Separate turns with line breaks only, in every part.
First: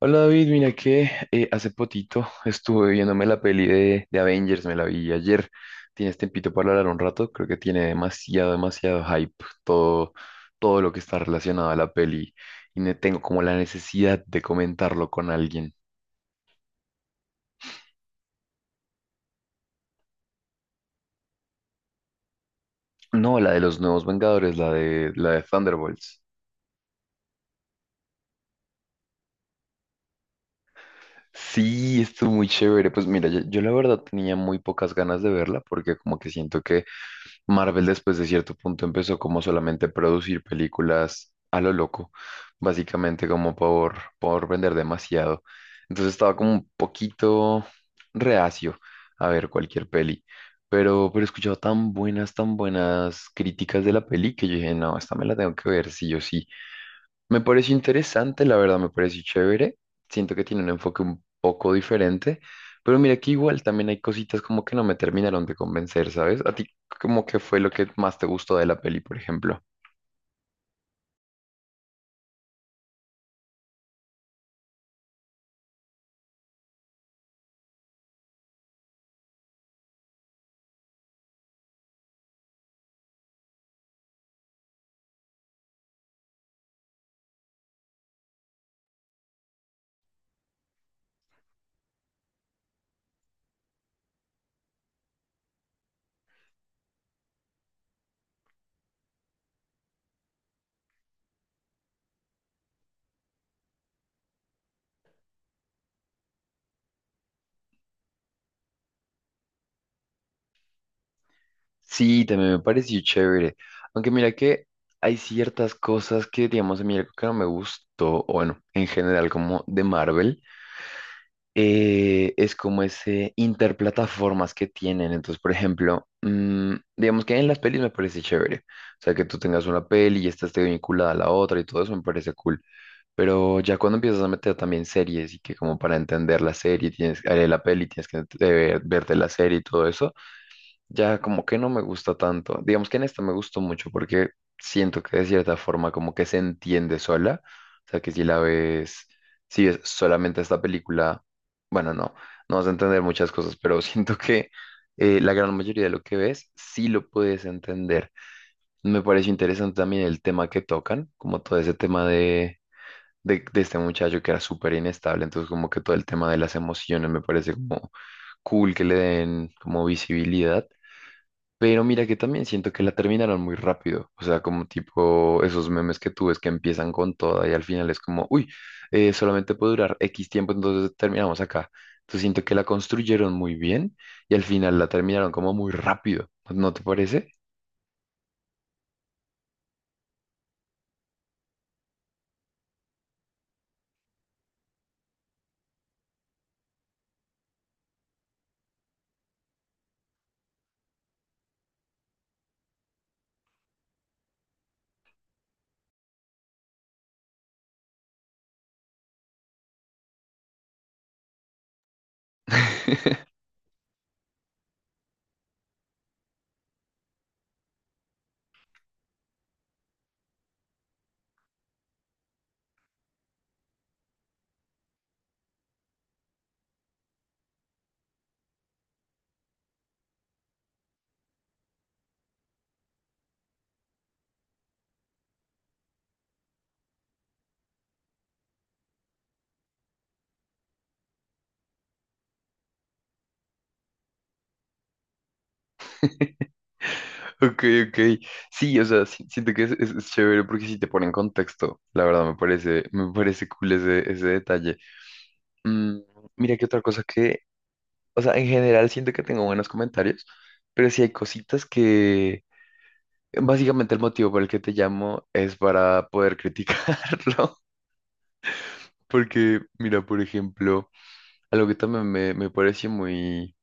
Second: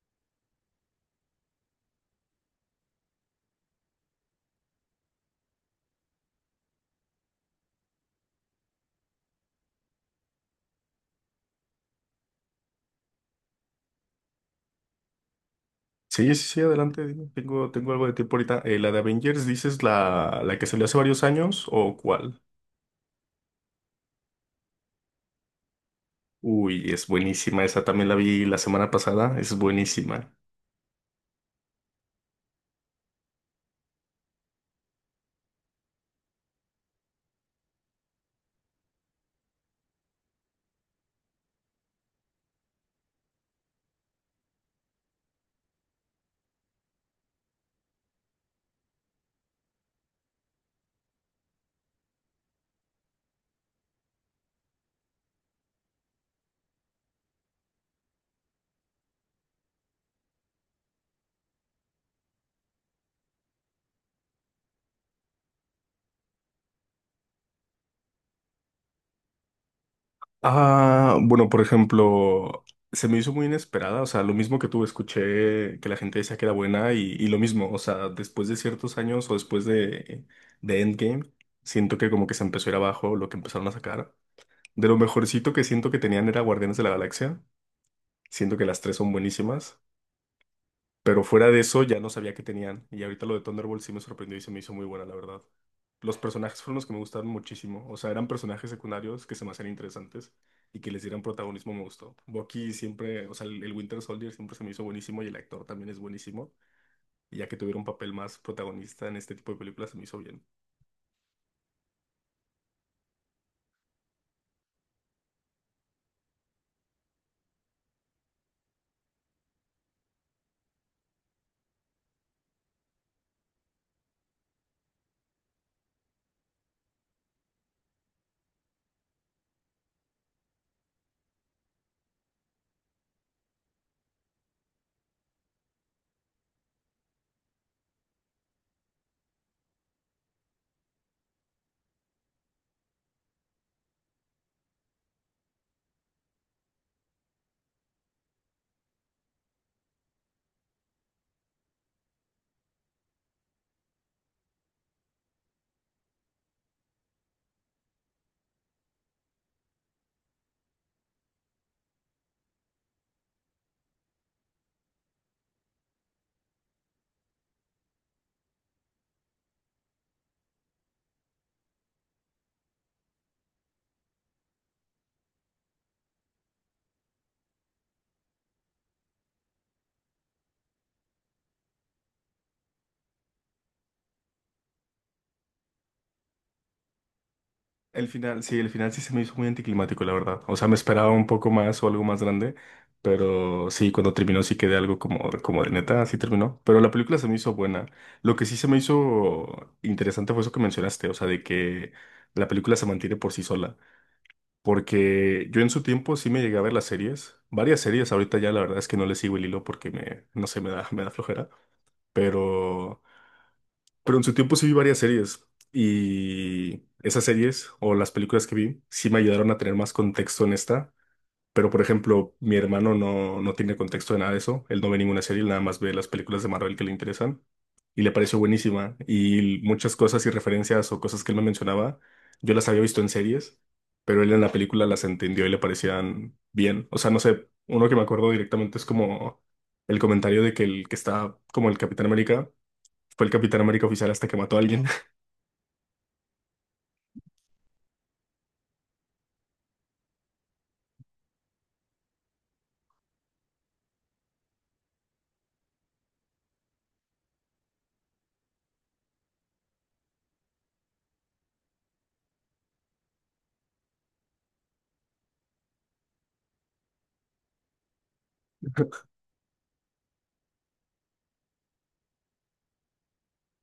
Hola David, mira que hace potito estuve viéndome la peli de Avengers, me la vi ayer. ¿Tienes tiempito para hablar un rato? Creo que tiene demasiado hype todo, todo lo que está relacionado a la peli y tengo como la necesidad de comentarlo con alguien.
Sí, sí, sí, adelante. Dime. Tengo algo de tiempo ahorita. La de Avengers, ¿dices la que salió hace varios años o cuál?
No, la de los nuevos Vengadores, la la de Thunderbolts.
Uy, es buenísima. Esa también la vi la semana pasada. Es buenísima.
Sí, estuvo muy chévere. Pues mira, yo la verdad tenía muy pocas ganas de verla porque como que siento que Marvel después de cierto punto empezó como solamente a producir películas a lo loco, básicamente como por vender demasiado. Entonces estaba como un poquito reacio a ver cualquier peli, pero he escuchado tan buenas críticas de la peli que yo dije, no, esta me la tengo que ver sí o sí. Me pareció interesante, la verdad, me pareció chévere. Siento que tiene un enfoque un poco diferente, pero mira que igual también hay cositas como que no me terminaron de convencer, ¿sabes? ¿A ti como que fue lo que más te gustó de la peli, por ejemplo?
Ah, bueno, por ejemplo, se me hizo muy inesperada. O sea, lo mismo que tú. Escuché que la gente decía que era buena y lo mismo. O sea, después de ciertos años o después de Endgame, siento que como que se empezó a ir abajo lo que empezaron a sacar. De lo mejorcito que siento que tenían era Guardianes de la Galaxia. Siento que las tres son buenísimas. Pero fuera de eso, ya no sabía que tenían. Y ahorita lo de Thunderbolt sí me sorprendió y se me hizo muy buena, la verdad. Los personajes fueron los que me gustaron muchísimo. O sea, eran personajes secundarios que se me hacían interesantes y que les dieran protagonismo me gustó. Bucky siempre, o sea, el Winter Soldier siempre se me hizo buenísimo y el actor también es buenísimo. Y ya que tuviera un papel más protagonista en este tipo de películas, se me hizo bien.
Sí, también me pareció chévere. Aunque mira que hay ciertas cosas que, digamos, a mí algo que no me gustó, o bueno, en general como de Marvel. Es como ese interplataformas que tienen. Entonces, por ejemplo, digamos que en las pelis me parece chévere. O sea, que tú tengas una peli y esta esté vinculada a la otra y todo eso me parece cool. Pero ya cuando empiezas a meter también series y que como para entender la serie, tienes, la peli, tienes que verte la serie y todo eso, ya como que no me gusta tanto. Digamos que en esta me gustó mucho porque siento que de cierta forma como que se entiende sola. O sea, que si la ves, si ves solamente esta película, bueno, no, no vas a entender muchas cosas, pero siento que la gran mayoría de lo que ves sí lo puedes entender. Me pareció interesante también el tema que tocan, como todo ese tema de... de este muchacho que era súper inestable, entonces como que todo el tema de las emociones me parece como cool que le den como visibilidad, pero mira que también siento que la terminaron muy rápido. O sea, como tipo esos memes que tú ves que empiezan con toda y al final es como, uy, solamente puede durar X tiempo, entonces terminamos acá. Entonces siento que la construyeron muy bien y al final la terminaron como muy rápido. ¿No te parece?
El final sí se me hizo muy anticlimático, la verdad. O sea, me esperaba un poco más o algo más grande, pero sí, cuando terminó sí quedé algo como, como de neta, así terminó. Pero la película se me hizo buena. Lo que sí se me hizo interesante fue eso que mencionaste, o sea, de que la película se mantiene por sí sola. Porque yo en su tiempo sí me llegué a ver las series, varias series, ahorita ya la verdad es que no le sigo el hilo porque me, no sé, me da flojera, pero... Pero en su tiempo sí vi varias series y esas series o las películas que vi sí me ayudaron a tener más contexto en esta. Pero por ejemplo, mi hermano no, no tiene contexto de nada de eso. Él no ve ninguna serie, él nada más ve las películas de Marvel que le interesan y le pareció buenísima. Y muchas cosas y referencias o cosas que él me mencionaba, yo las había visto en series, pero él en la película las entendió y le parecían bien. O sea, no sé, uno que me acuerdo directamente es como el comentario de que el que está como el Capitán América. Fue el Capitán América oficial hasta que mató a alguien.
Ok, ok. Sí, o sea, siento que es chévere porque sí te pone en contexto. La verdad, me parece cool ese detalle. Mm, mira que otra cosa que... O sea, en general siento que tengo buenos comentarios, pero sí hay cositas que... Básicamente el motivo por el que te llamo es para poder criticarlo. Porque, mira, por ejemplo, algo que también me pareció muy,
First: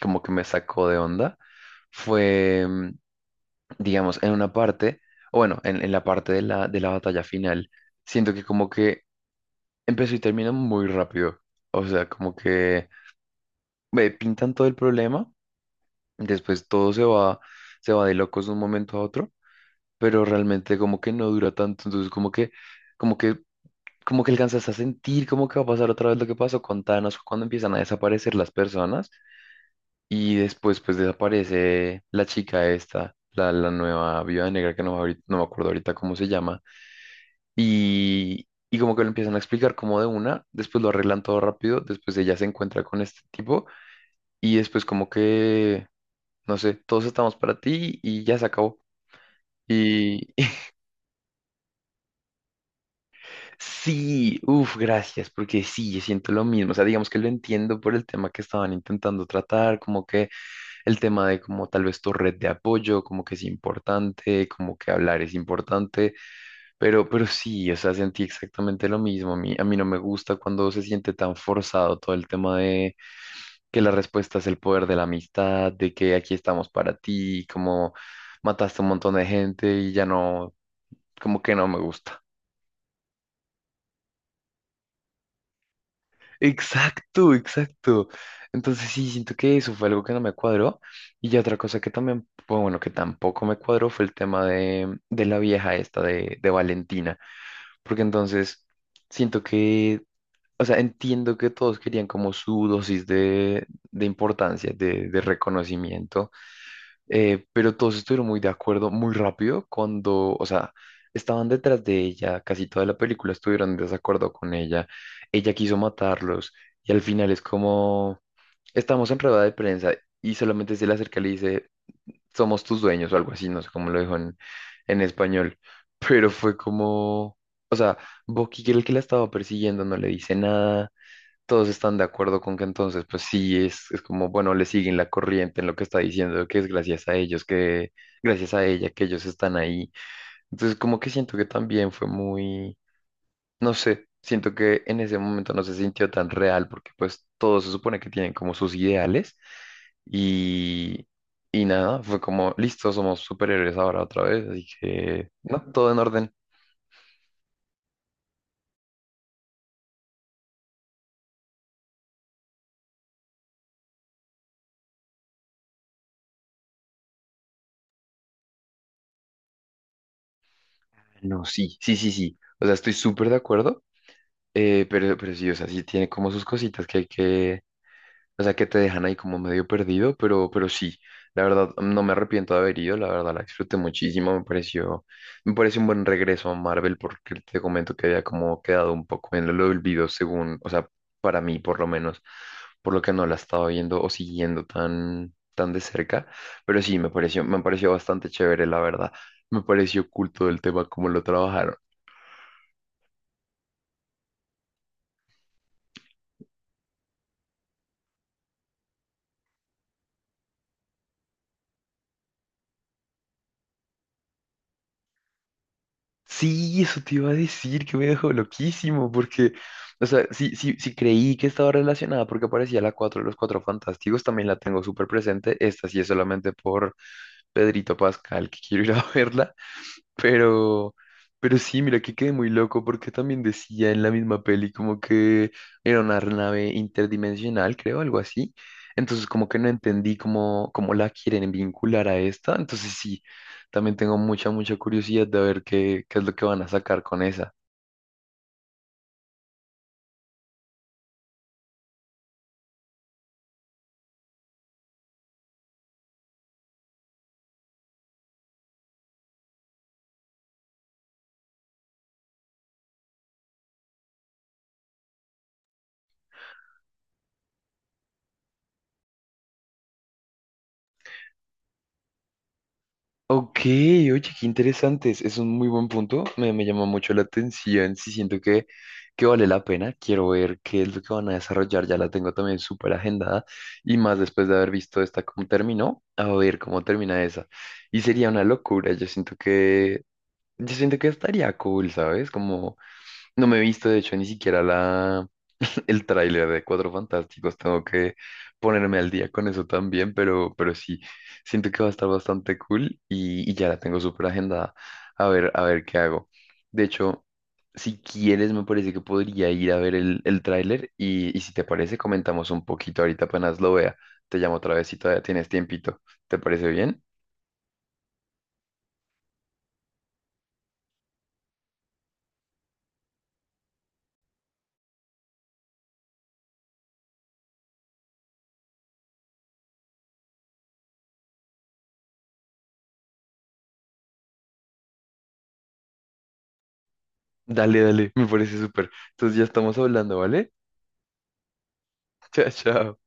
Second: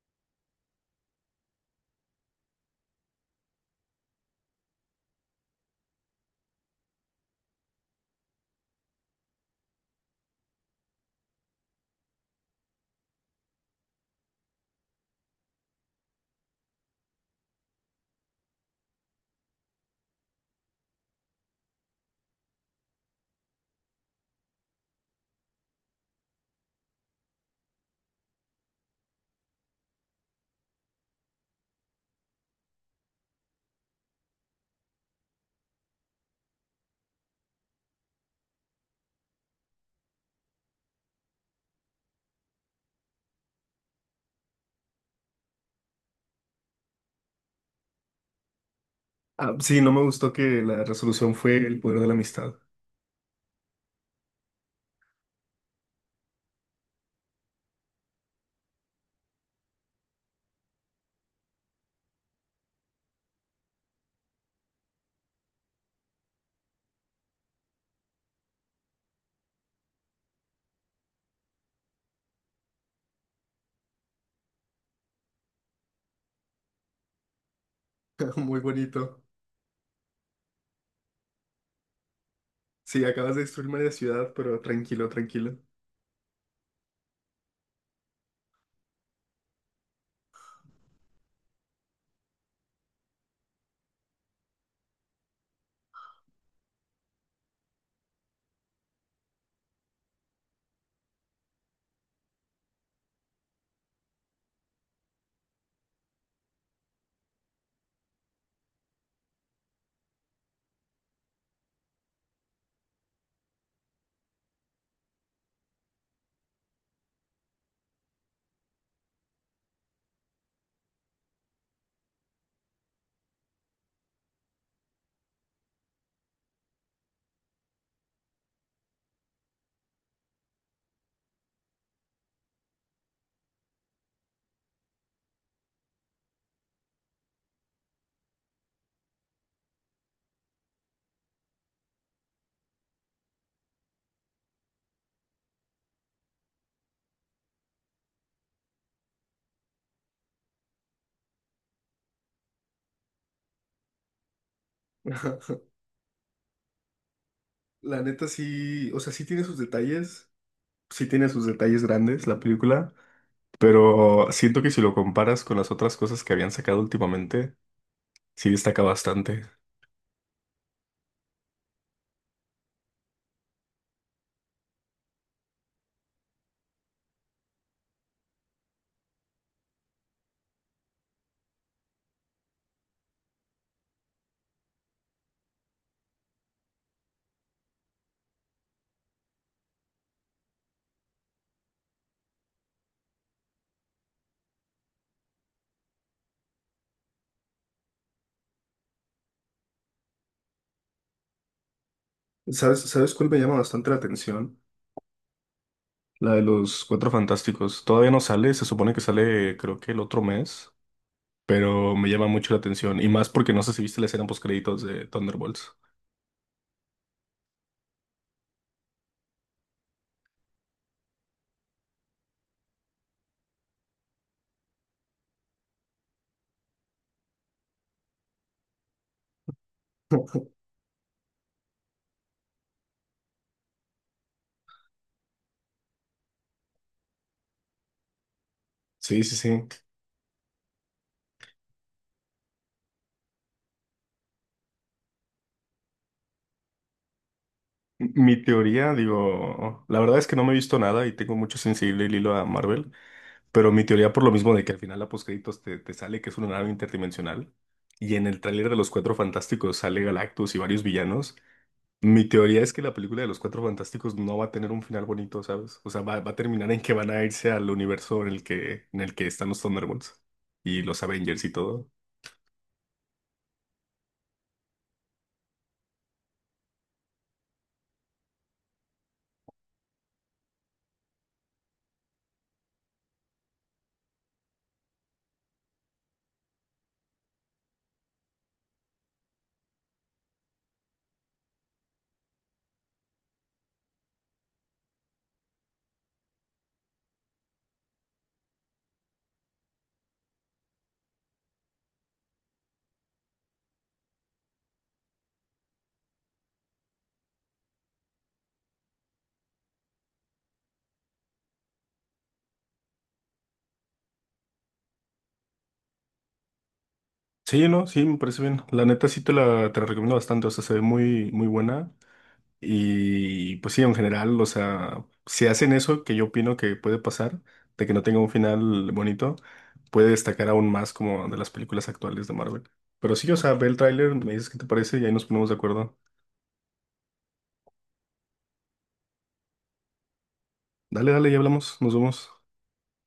como que me sacó de onda, fue, digamos, en una parte, o bueno, en la parte de de la batalla final, siento que como que empezó y terminó muy rápido. O sea, como que me pintan todo el problema. Después todo se va de locos de un momento a otro, pero realmente como que no dura tanto, entonces como que, como que, como que alcanzas a sentir como que va a pasar otra vez lo que pasó con Thanos cuando empiezan a desaparecer las personas y después pues desaparece la chica esta, la nueva viuda negra que no, no me acuerdo ahorita cómo se llama y como que lo empiezan a explicar como de una, después lo arreglan todo rápido, después ella se encuentra con este tipo y después como que, no sé, todos estamos para ti y ya se acabó.
Ah, sí, no me gustó
Y
que la resolución fue el poder de la amistad.
sí, uff, gracias, porque sí, yo siento lo mismo. O sea, digamos que lo entiendo por el tema que estaban intentando tratar, como que el tema de como tal vez tu red de apoyo, como que es importante, como que hablar es importante, pero sí, o sea, sentí exactamente lo mismo. A mí no me gusta cuando se siente tan forzado todo el tema de que la respuesta es el poder de la amistad, de que aquí estamos para ti, como
Muy
mataste un montón
bonito.
de gente y ya no, como que no me gusta.
Sí, acabas de destruir media ciudad, pero tranquilo, tranquilo.
Exacto, exacto. Entonces sí, siento que eso fue algo que no me cuadró. Y ya otra cosa que también, pues, bueno, que tampoco me cuadró fue el tema de la vieja esta de Valentina. Porque entonces siento que, o sea, entiendo que todos querían como su dosis de importancia, de reconocimiento. Pero todos estuvieron muy de acuerdo muy rápido cuando, o sea, estaban detrás de ella, casi toda la película estuvieron en desacuerdo con ella, ella quiso matarlos y al final es como, estamos en rueda de prensa y solamente se le acerca y le dice, somos tus dueños o algo así, no sé cómo lo dijo en español, pero fue como, o sea, Bucky, que era el que la estaba persiguiendo, no le dice nada, todos están de acuerdo con que entonces, pues sí, es como, bueno, le siguen la corriente en lo que está diciendo, que es gracias a ellos, que gracias a ella, que ellos están ahí. Entonces, como que siento que también fue muy, no sé, siento que en ese momento no se sintió tan real, porque pues todos se supone que tienen como sus ideales y, y nada, fue como, listo, somos superhéroes ahora otra vez, así que,
Ajá.
no, todo en orden.
La neta sí, o sea, sí tiene sus detalles, sí tiene sus detalles grandes la película, pero siento que si lo comparas con las otras cosas que habían sacado últimamente, sí destaca bastante.
No, sí, sí, sí, sí. O sea, estoy súper de acuerdo. Pero sí, o sea, sí tiene como sus cositas que hay que, o sea, que te dejan ahí como medio perdido, pero sí, la verdad, no me arrepiento de haber ido, la verdad, la disfruté muchísimo, me pareció, me parece un buen regreso a Marvel porque te comento que había como quedado un poco en el olvido según, o sea, para mí por lo menos, por lo que no la estaba viendo o siguiendo tan de cerca, pero sí, me pareció bastante chévere, la verdad, me pareció culto el tema, cómo lo trabajaron.
¿Sabes, sabes cuál me llama bastante la atención? La de los Cuatro Fantásticos. Todavía no sale, se supone que sale creo que el otro mes. Pero me llama mucho la atención. Y más porque no sé si viste la escena post créditos de Thunderbolts.
Sí, eso te iba a decir que me dejó loquísimo, porque, o sea, sí creí que estaba relacionada porque aparecía la 4, de los Cuatro Fantásticos, también la tengo súper presente, esta sí es solamente por Pedrito Pascal, que quiero ir a verla, pero, pero sí, mira que quedé muy loco porque también decía en la misma peli como que era una nave interdimensional, creo, algo así,
Sí,
entonces
sí,
como que
sí.
no entendí cómo, cómo la quieren vincular a esta, entonces sí. También tengo mucha curiosidad de ver qué, qué es lo que van a sacar con esa.
Mi teoría, digo, la verdad es que no me he visto nada y tengo mucho sensible el hilo a Marvel, pero mi teoría por lo mismo de que al final la postcréditos te sale que es una nave interdimensional y en el tráiler de Los Cuatro Fantásticos sale Galactus y varios villanos, mi teoría es que la película de Los Cuatro Fantásticos no va a tener un final bonito, ¿sabes? O sea, va, va a terminar en que van a irse al universo en el que están los Thunderbolts y los Avengers y todo.
Ok, oye, qué interesantes. Es un muy buen punto. Me llama mucho la atención. Sí, siento que vale la pena. Quiero ver qué es lo que van a desarrollar. Ya la tengo también súper agendada. Y más después de haber visto esta cómo terminó, a ver cómo termina esa. Y sería una locura. Yo siento que estaría cool, ¿sabes? Como no me he visto, de hecho, ni siquiera la el tráiler de Cuatro Fantásticos. Tengo que ponerme al día con eso también, pero sí, siento que va a estar bastante cool y ya la tengo súper agendada. A ver qué hago. De hecho, si quieres, me parece que podría ir a ver el tráiler y si te parece, comentamos un poquito ahorita apenas lo vea. Te llamo otra vez si todavía tienes tiempito. ¿Te parece bien?
Sí, no, sí, me parece bien. La neta sí te la recomiendo bastante, o sea, se ve muy, muy buena. Y pues sí, en general, o sea, si hacen eso, que yo opino que puede pasar, de que no tenga un final bonito, puede destacar aún más como de las películas actuales de Marvel. Pero sí, o sea, ve el tráiler, me dices qué te parece y ahí nos ponemos de acuerdo.
Dale, dale, me parece súper. Entonces ya estamos hablando, ¿vale?
Dale, dale, ya hablamos, nos vemos.
Chao, chao.